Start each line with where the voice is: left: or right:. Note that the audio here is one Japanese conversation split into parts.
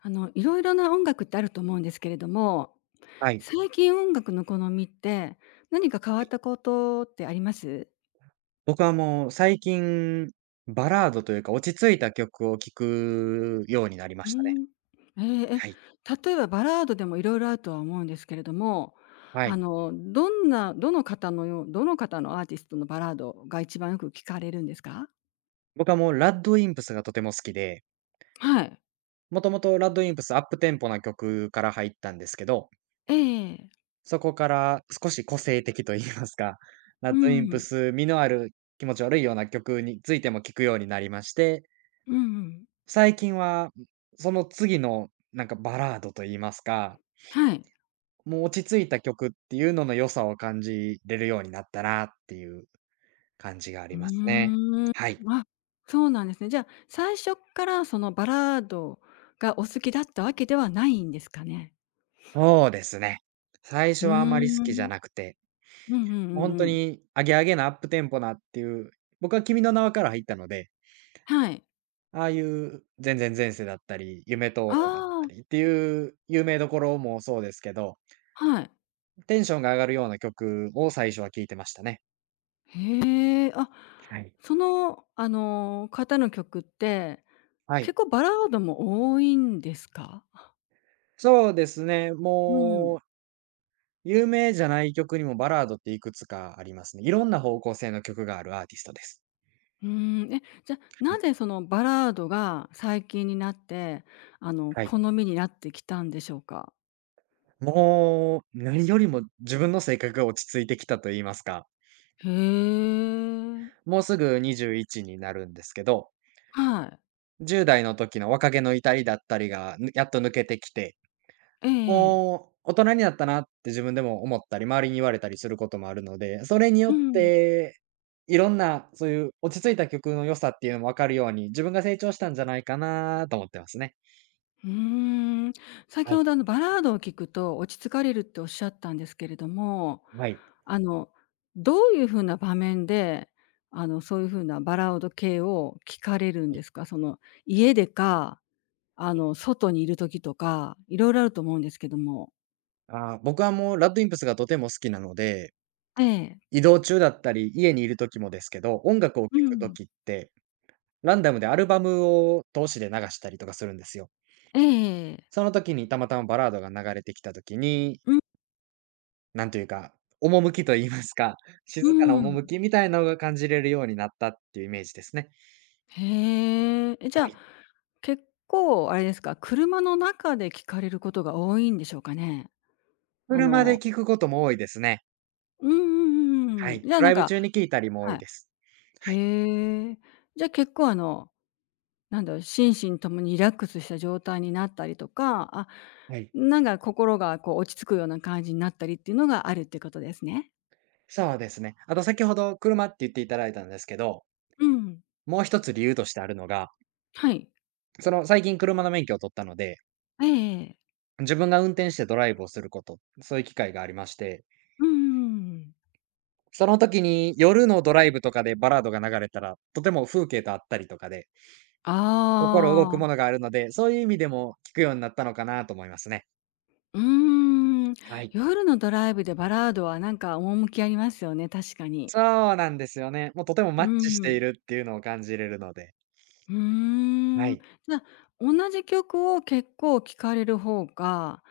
left: いろいろな音楽ってあると思うんですけれども、
right: はい。
left: 最近音楽の好みって、何か変わ
right: は
left: っ
right: い。
left: たことってあります？
right: 僕はもう最近、バラードというか、落ち着いた曲を聴くようになりま
left: う
right: したね。
left: ん。ええ、え、
right: はい。
left: 例えばバラードでもいろいろあるとは思うんですけれども、
right: はい。
left: どの方のアーティストのバラードが一番よく聞かれるんですか？
right: 僕はもうラッドインプスがとても好きで、
left: はい。
right: もともとラッドインプスアップテンポな曲から入ったんですけど、
left: ええええ。
right: そこから少し個性的と言いますか、ラ
left: う
right: ッドイン
left: んう
right: プ
left: ん。
right: ス身のある気持ち悪いような曲についても聴くようになりまして、
left: うんうん。
right: 最近は、その次のバラードと言いますか、
left: はい。
right: もう落ち着いた曲っていうのの良さを感じれるようになったなっていう感じがあ
left: う
right: りますね。
left: ーん。
right: はい。
left: あ、そうなんですね。じゃあ、最初っからそのバラードがお好きだったわけではないんですかね？
right: そうですね。最
left: う
right: 初
left: ー
right: はあまり好きじゃ
left: ん。
right: なくて、
left: うんうん
right: もう
left: うん
right: 本
left: う
right: 当
left: ん。
right: にアゲアゲなアップテンポなっていう、僕は君の名はから入ったので、
left: はい。
right: ああいう前然前世だったり、夢灯
left: あ
right: 籠だった
left: あ、
right: りっていう有名どころもそうですけど、
left: はい。
right: テンションが上がるような曲を最初は聴いてましたね。
left: へえ、あ、
right: はい。
left: 方の曲って、
right: はい。
left: 結構バラードも多いんですか？
right: そうですね、
left: うん。
right: もう有名じゃない曲にもバラードっていくつかありますね。いろんな方向性の曲があるアーティストです。
left: うーん。え、じゃ、
right: う
left: な
right: ん、
left: ぜそのバラードが最近になって、
right: はい。
left: 好みになってきたんでしょうか？
right: もう何よりも自分の性格が落ち着いてきたと言いますか、
left: へえ。
right: もうすぐ21になるんですけど、
left: はい。
right: 10代の時の若気の至りだったりが、ぬやっと抜けてきて、
left: ええ
right: もう大人になったなって自分でも思ったり、周りに言われたりすることもあるので、それによ
left: う
right: っ
left: ん。
right: て、いろんなそういう落ち着いた曲の良さっていうのも分かるように、自分が成長したんじゃないかなと思ってますね。
left: うーん。先
right: はい。
left: ほどあのバラードを聴くと落ち着かれるっておっしゃったんですけれども、
right: はい。
left: あの、どういう風な場面で、そういう風なバラード系を聴かれるん
right: は
left: で
right: い。
left: すか？その、家でか、
right: はい。
left: 外にいる時とか、色々あると思うんですけども。
right: ああ、僕はもうラッドインプスがとても好きなので、
left: ええ。
right: 移動中だったり、家にいる時もですけど、音楽を聴
left: う
right: く
left: ん。
right: 時って、ランダムでアルバムを通しで流したりとかするんですよ。
left: ええ
right: その時にたまたまバラードが流れてきた時に、
left: うん。
right: なんというか、趣と言いますか、静
left: う
right: かな
left: ん。
right: 趣みたいなのが感じれるようになったっていうイメージですね。
left: へえ。え、じ
right: は
left: ゃあ、
right: い。
left: 結構あれですか、車の中で聞かれることが多いんでしょうかね？あ
right: 車で
left: の
right: 聴くことも多いですね。
left: うんうんうんう
right: は
left: ん。
right: い。
left: じゃあ、
right: ド
left: なん
right: ライブ
left: か
right: 中に聴いたりも多
left: は
right: い
left: い。
right: です。はい。
left: へえ。じゃあ、結構なんだろう、心身ともにリラックスした状態になったりとか、あ、
right: はい。
left: なんか心がこう落ち着くような感じになったりっていうのがあるってことですね。
right: そうですね。あと先ほど車って言っていただいたんですけど、
left: うん。
right: もう一つ理由としてあるのが、
left: はい。
right: その最近車の免許を取ったので、
left: ええ
right: 自分が運転してドライブをすること、そういう機会がありまして、
left: うんうんうんうん。
right: その時に夜のドライブとかでバラードが流れたら、とても風景とあったりとかで、
left: あ
right: 心動くもの
left: あ。
right: があるので、そういう意味でも聞くようになったのかなと思いますね。
left: うーん、
right: はい。
left: 夜のドライブでバラードはなんか趣ありますよね、確かに。
right: そうなんですよね。もうとてもマ
left: う
right: ッチしてい
left: ん。
right: るっていうのを感じれるので。
left: う
right: は
left: ーん。
right: い。
left: じゃあ、同じ曲を結構聴かれる方が、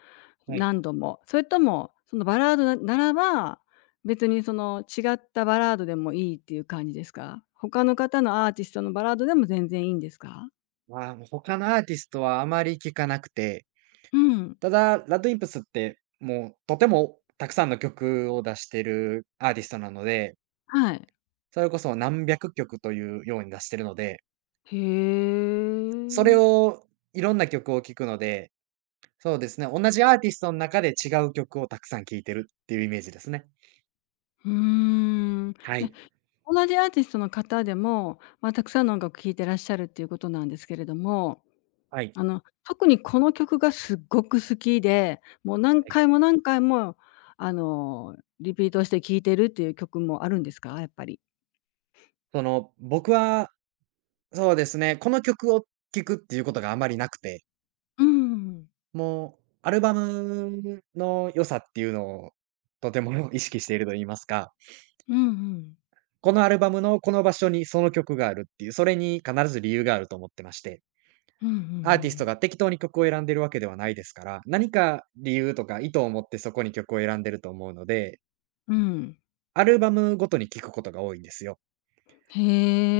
right: はい。
left: 何度も、それとも、そのバラードならば、別にその違ったバラードでもいいっていう感じですか？他の方のアーティストのバラードでも全然いいんですか？
right: まあ、他のアーティストはあまり聞かなくて、
left: うん。
right: ただ、ラッドインプスってもうとてもたくさんの曲を出してるアーティストなので、
left: はい。
right: それこそ何百曲というように出してるので、
left: へ
right: それ
left: え。
right: をいろんな曲を聴くので、そうですね、同じアーティストの中で違う曲をたくさん聴いてるっていうイメージですね。
left: うーん。
right: は
left: え、
right: い。
left: 同じアーティストの方でも、まあ、たくさんの音楽聴いてらっしゃるっていうことなんですけれども、
right: はい。
left: 特にこの曲がすっごく好きで、もう何
right: はい。
left: 回も何回も、リピートして聴いてるっていう曲もあるんですか？やっぱり。
right: その、僕は、そうですね、この曲を聴くっていうことがあまりなくて、
left: うん
right: もうアルバムの良さっていうのをとても 意識していると言いますか、
left: うんうん。
right: このアルバムのこの場所にその曲があるっていう、それに必ず理由があると思ってまして、
left: うんうん。うんうんうんう
right: アーティスト
left: ん。
right: が適当に曲を選んでるわけではないですから、何か理由とか意図を持ってそこに曲を選んでると思うので、
left: うん。
right: アルバムごとに聞くことが多いんですよ。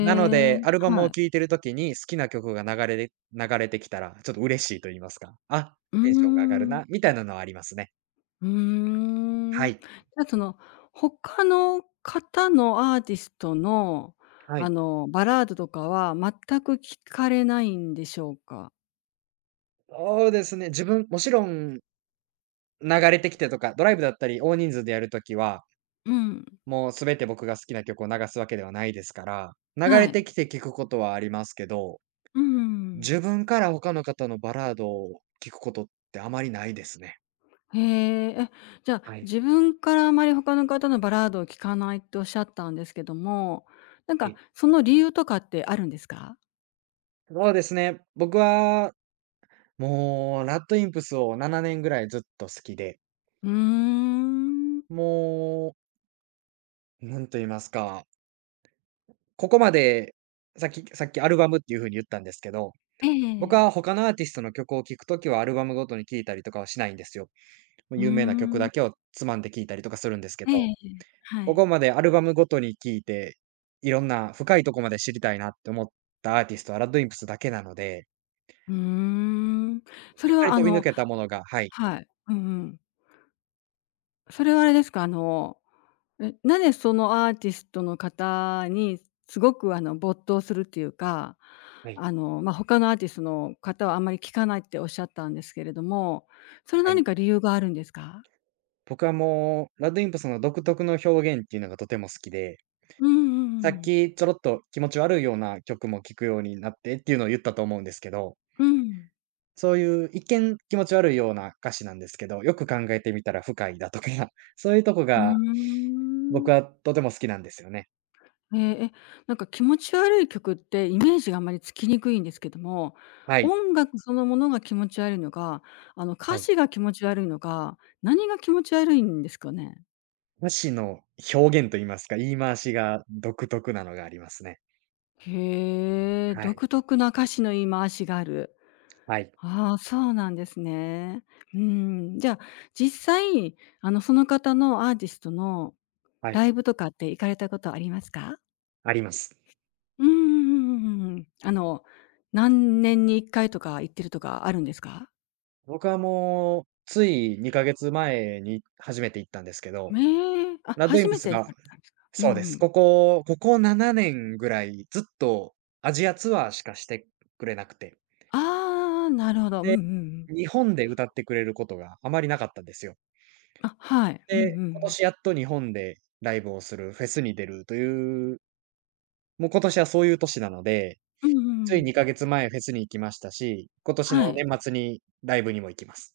right: なの
left: え、
right: で、アルバムを
left: は
right: 聴
left: い。
right: いてる時に好きな曲が流れで流れてきたら、ちょっと嬉しいと言いますか、あ、
left: うー
right: テンションが上がる
left: ん。
right: な、みたいなのはありますね。
left: うー
right: は
left: ん。じ
right: い。
left: ゃ、その、他の方のアーティストの、
right: はい。
left: バラードとかは全く聞かれないんでしょうか？
right: そうですね、自分もちろん流れてきてとか、ドライブだったり大人数でやる時は、
left: うん。
right: もう全て僕が好きな曲を流すわけではないですから、流
left: は
right: れて
left: い。
right: きて聞くことはありますけど、
left: うん
right: 自分から他の方のバラードを聞くことってあまりないですね。
left: へえ。え、じゃあ、
right: はい。
left: 自分からあまり他の方のバラードを聞かないっておっしゃったんですけども、なん
right: は
left: か
right: い。
left: その理由とかってあるんですか？
right: そうですね。僕は、もう、ラッドインプスを7年ぐらいずっと好きで、
left: うーん。
right: もう、なんと言いますか、ここまで、さっきアルバムっていう風に言ったんですけど、
left: え
right: 僕
left: え
right: は他のアーティストの曲を聴くときはアルバムごとに聴いたりとかはしないんですよ。も
left: う
right: う
left: ー
right: 有名な曲
left: ん。
right: だけをつまんで聴いたりとかするんですけ
left: ええ
right: ど、
left: ええ。は
right: こ
left: い。
right: こまでアルバムごとに聞いて、いろんな深いとこまで知りたいなって思ったアーティストは RADWIMPS だけなので、
left: うーん。そ
right: やっ
left: れ
right: ぱ
left: は
right: り飛び抜けたものが、はい、
left: はい。うんうん。それはあれですか、え、なぜそのアーティストの方にすごく没頭するっていうか、
right: はい、
left: まあ、他のアーティストの方はあんまり聞かないっておっしゃったんですけれども、それは
right: は
left: 何
right: い。
left: か理由があるんですか？
right: 僕はもう RADWIMPS の独特の表現っていうのがとても好きで、
left: うんうんう
right: さっ
left: ん。
right: きちょろっと気持ち悪いような曲も聴くようになってっていうのを言ったと思うんですけど、
left: うん。
right: そういう一見気持ち悪いような歌詞なんですけど、よく考えてみたら深いだとか、そういうとこ
left: う
right: が
left: ーん。
right: 僕はとても好きなんですよね。
left: ええ、え、なんか気持ち悪い曲ってイメージがあまりつきにくいんですけども、
right: はい。
left: 音楽そのものが気持ち悪いのか、歌
right: はい。
left: 詞が気持ち悪いのか、何が気持ち悪いんですかね？
right: 歌詞の表現と言いますか、言い回しが独特なのがありますね。
left: へえ、
right: はい。
left: 独特な歌詞の言い回しがある。
right: はい。
left: ああ、そうなんですね。うん、じゃあ、実際、その方のアーティストの
right: はい。
left: ライブとかって行かれたことありますか？
right: あります。
left: うんうんうんうんうんあの、何年に1回とか行ってるとかあるんですか？
right: 僕はもう、つい2ヶ月前に初めて行ったんですけど、
left: ねえ。あ、
right: ラッドイ
left: 初
right: ンプ
left: め
right: ス
left: て行
right: が
left: かれたんですか？うん
right: そうで
left: う
right: す。こ
left: ん。
right: こここ7年ぐらい、ずっとアジアツアーしかしてくれなくて、
left: ああ、なるほど。うんうんうん。
right: 日本で歌ってくれることがあまりなかったんですよ。
left: あ、はい。うんうん
right: で、
left: う
right: 今
left: ん。
right: 年やっと日本でライブをする、フェスに出るという、もう今年はそういう年なので、
left: うんうん
right: つ
left: う
right: い
left: ん。
right: 2ヶ月前フェスに行きましたし、今年の
left: はい。
right: 年末にライブにも行きます。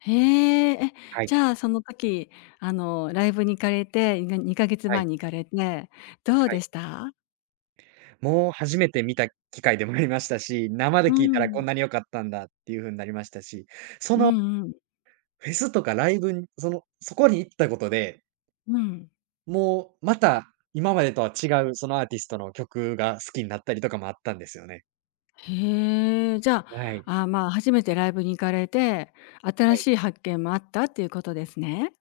left: へえ。え、
right: はい、
left: じゃあ、その時、ライブに行かれて、2ヶ
right: は
left: 月前
right: い、
left: に行かれて、どう
right: は
left: で
right: い。
left: した？
right: もう初めて見た機会でもありましたし、生
left: う
right: で聞いたらこ
left: ん。
right: んなに良かったんだっていう風になりましたし、そ
left: う
right: の
left: んうん。
right: フェスとかライブに、その、そこに行ったことで、
left: うん。
right: もうまた今までとは違うそのアーティストの曲が好きになったりとかもあったんですよね。
left: へえ。じゃ
right: はい、
left: あ、あ、まあ、初めてライブに行かれて、
right: は
left: 新
right: い。
left: しい発見もあったっていうことですね？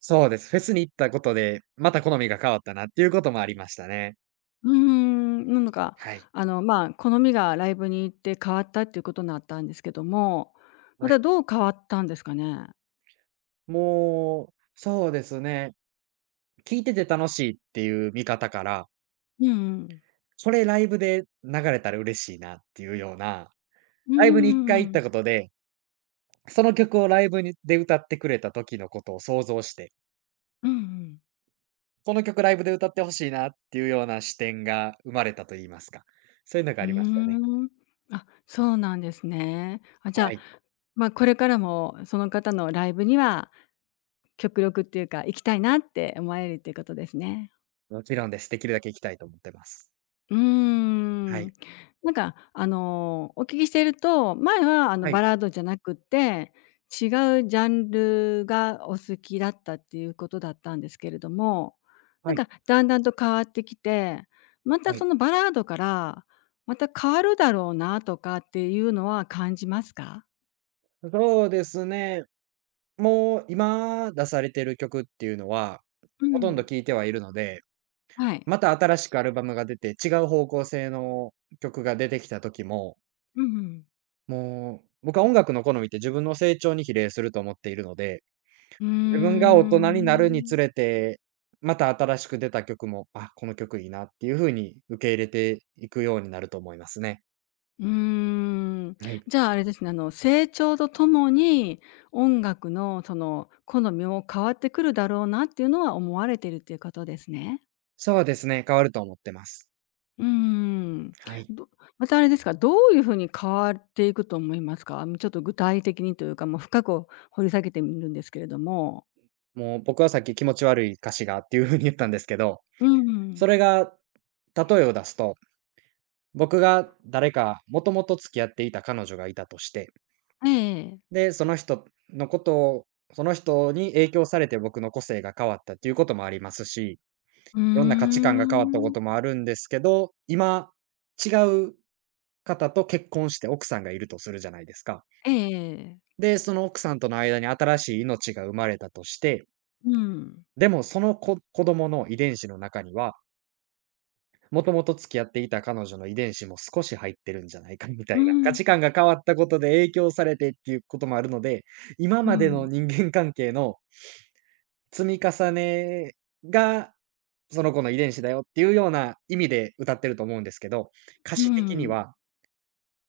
right: そうです。フェスに行ったことで、また好みが変わったなっていうこともありましたね。
left: うーん、なのか、
right: はい。
left: まあ、好みがライブに行って変わったっていうことになったんですけども、ま
right: は
left: た
right: い。
left: どう変わったんですかね？
right: もう、そうですね。聞いてて楽しいっていう見方から、
left: うんうん。
right: これライブで流れたら嬉しいなっていうような、
left: うんうん
right: ライブに1
left: う
right: 回行
left: ん
right: っ
left: うん。
right: たことで、その曲をライブにで歌ってくれた時のことを想像して、
left: ん。
right: この曲ライブで歌ってほしいなっていうような視点が生まれたと言いますか、そういうのが
left: うー
right: ありましたね。
left: ん。あ、そうなんですね。あ、じ
right: は
left: ゃあ、
right: い。
left: ま、これからもその方のライブには極力っていうか、行きたいなって思われるっていうことですね。
right: もちろんです。できるだけ行きたいと思ってます。
left: うー
right: は
left: ん。
right: い。
left: なんか、お聞きしていると、前は、
right: は
left: バ
right: い。
left: ラードじゃなくて、違うジャンルがお好きだったっていうことだったんですけれども、な
right: は
left: ん
right: い。
left: か、だんだんと変わってきて、また
right: は
left: そ
right: い。
left: のバラードから、また変わるだろうなとかっていうのは感じますか？
right: そうですね。もう、今出されてる曲っていうのは、
left: う
right: ほとんど
left: ん。
right: 聴いてはいるので、
left: はい。
right: また新しくアルバムが出て、違う方向性の曲が出てきた時も、
left: うんうん。
right: もう、僕は音楽の好みって自分の成長に比例すると思っているので、
left: うー
right: 自分が大人になるにつ
left: ん。
right: れて、また新しく出た曲も、あ、この曲いいなっていう風に受け入れていくようになると思いますね。
left: うーん。
right: はい。
left: じゃあ、あれですね、成長とともに、音楽の好みも変わってくるだろうなっていうのは思われてるっていうことですね。
right: そうですね、変わると思ってます。
left: うーん。
right: はい。
left: どまたあれですか、どういうふうに変わっていくと思いますか？ちょっと具体的にというか、もう深く掘り下げてみるんですけれども。
right: もう僕はさっき気持ち悪い歌詞がっていう風に言ったんですけど、
left: う
right: そ
left: ん。
right: れが、例えを出すと、僕が誰か、もともと付き合っていた彼女がいたとして、
left: ええ
right: で、その人のことを、その人に影響されて僕の個性が変わったっていうこともありますし、
left: うー
right: いろんな価値観が変わったこ
left: ん。
right: ともあるんですけど、今、違う方と結婚して奥さんがいるとするじゃないですか。
left: えええ。
right: で、その奥さんとの間に新しい命が生まれたとして、
left: うん。
right: でもその子供の遺伝子の中には、もともと付き合っていた彼女の遺伝子も少し入ってるんじゃないかみた
left: う
right: いな、価
left: ん。
right: 値観が変わったことで影響されてっていうこともあるので、今
left: う
right: までの
left: ん。
right: 人間関係の積み重ねが、その子の遺伝子だよっていうような意味で歌ってると思うんですけど、歌
left: う
right: 詞的に
left: ん。
right: は、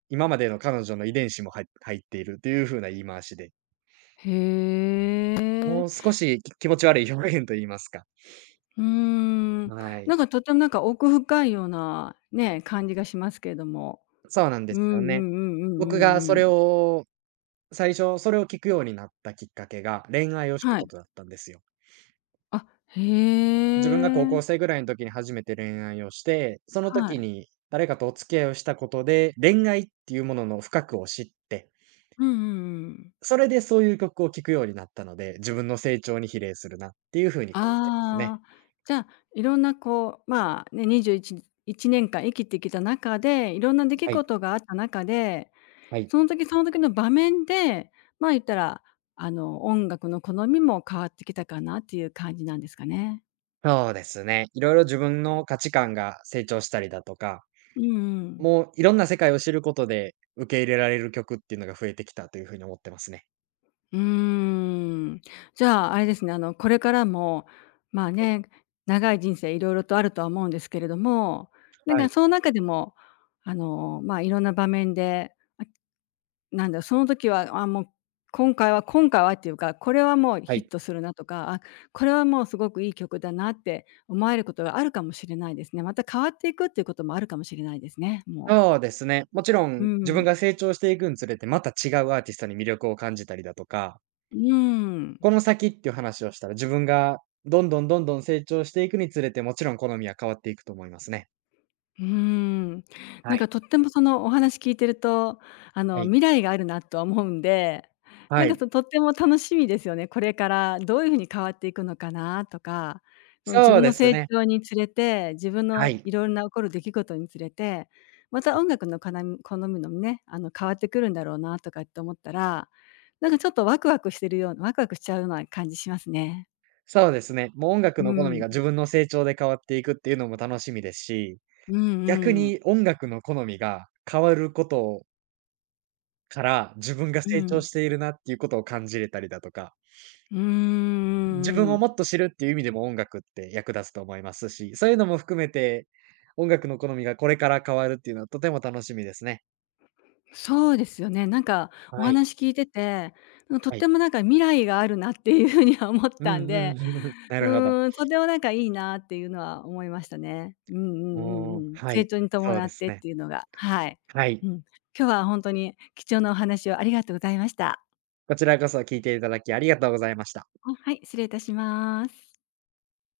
right: 今までの彼女の遺伝子もはい入っているという風な言い回しで、
left: へ
right: もう
left: え。
right: 少し気持ち悪い表現と言いますか。
left: うーん、
right: はい。
left: なんかとてもなんか奥深いようなね、感じがしますけれども。
right: そうなんで
left: う
right: す
left: んう
right: よね。
left: んうんうんう
right: 僕がそ
left: んうん。
right: れを最初、それを聞くようになったきっかけが、恋愛をした
left: は
right: こ
left: い。
right: とだったんですよ。
left: あ、へ
right: 自分が高校生
left: え。
right: ぐらいの時に初めて恋愛をして、その
left: は
right: 時
left: い。
right: に誰かとお付き合いをしたことで、恋愛っていうものの深くを知って、
left: うんうんうん。
right: それでそういう曲を聴くようになったので、自分の成長に比例するなっていう風に感じてますね。
left: ああ、じゃあ、いろんなこう、まあ、ね、21、1年間生きてきた中で、いろんな出来
right: はい、
left: 事があった中で、
right: はい。
left: その時その時の場面で、まあ、言ったら、音楽の好みも変わってきたかなっていう感じなんですかね。
right: そうですね。いろいろ自分の価値観が成長したりだとか、
left: うんうん。
right: もういろんな世界を知ることで、受け入れられる曲っていうのが増えてきたという風に思ってますね。
left: うーん。じゃあ、あれですね、これからも、まあね、長い人生いろいろとあるとは思うんですけれども、なん
right: は
left: か
right: い、
left: その中でも、まあ、いろんな場面で、なんだ、その時は、あ、もう今回は今回はっていうか、これはもう
right: は
left: ヒッ
right: い。
left: トするなとか、あ、これはもうすごくいい曲だなって思えることがあるかもしれないですね。また変わっていくっていうこともあるかもしれないですね、もう。
right: そうですね。もちろ
left: う
right: ん、自
left: ん。
right: 分が成長していくにつれて、また違うアーティストに魅力を感じたりだとか、
left: うん。
right: この先っていう話をしたら、自分がどんどんどんどん成長していくにつれて、もちろん好みは変わっていくと思いますね。
left: うーん。
right: は
left: なん
right: い。
left: かとってもそのお話聞いてると、
right: はい。
left: 未来があるなとは思うんで、な
right: は
left: んか
right: い。
left: とっても楽しみですよね。これからどういうふうに変わっていくのかなとか、その自
right: そう
left: 分
right: で
left: の
right: す
left: 成
right: ね。
left: 長につれて、自分
right: は
left: の
right: い。
left: いろいろな起こる出来事につれて、また音楽の好みのもね、変わってくるんだろうなとかって思ったら、なんかちょっとワクワクしてるようなワクワクしちゃうような感じしますね。
right: そうですね。もう音楽
left: う
right: の好み
left: ん。
right: が自分の成長で変わっていくっていうのも楽しみですし、
left: うん
right: 逆
left: うん。
right: に音楽の好みが変わることから、自分が
left: う
right: 成長
left: ん。
right: しているなっていうことを感じれたりだとか、
left: うんう
right: 自
left: ん
right: 分
left: う
right: を
left: ん。
right: もっと知るっていう意味でも音楽って役立つと思いますし、そういうのも含めて、音楽の好みがこれから変わるっていうのはとても楽しみですね。
left: そうですよね。なんかお
right: はい、
left: 話聞いてて、うん、とっ
right: はい。
left: てもなんか未来があるなっていう風には思っ
right: う
left: たん
right: んうん。
left: で、
right: な
left: う
right: るほど。
left: ーん、とてもなんかいいなっていうのは思いましたね。うんうんう
right: も
left: ん
right: う
left: うん。
right: は
left: 成
right: い、
left: 長に
right: そう
left: 伴
right: で
left: っ
right: す
left: てっ
right: ね。
left: ていうのが、はい。
right: は
left: う
right: い。
left: ん。今日は本当に貴重なお話をありがとうございました。
right: こちらこそ聞いていただきありがとうございました。
left: あ、はい、失礼いたします。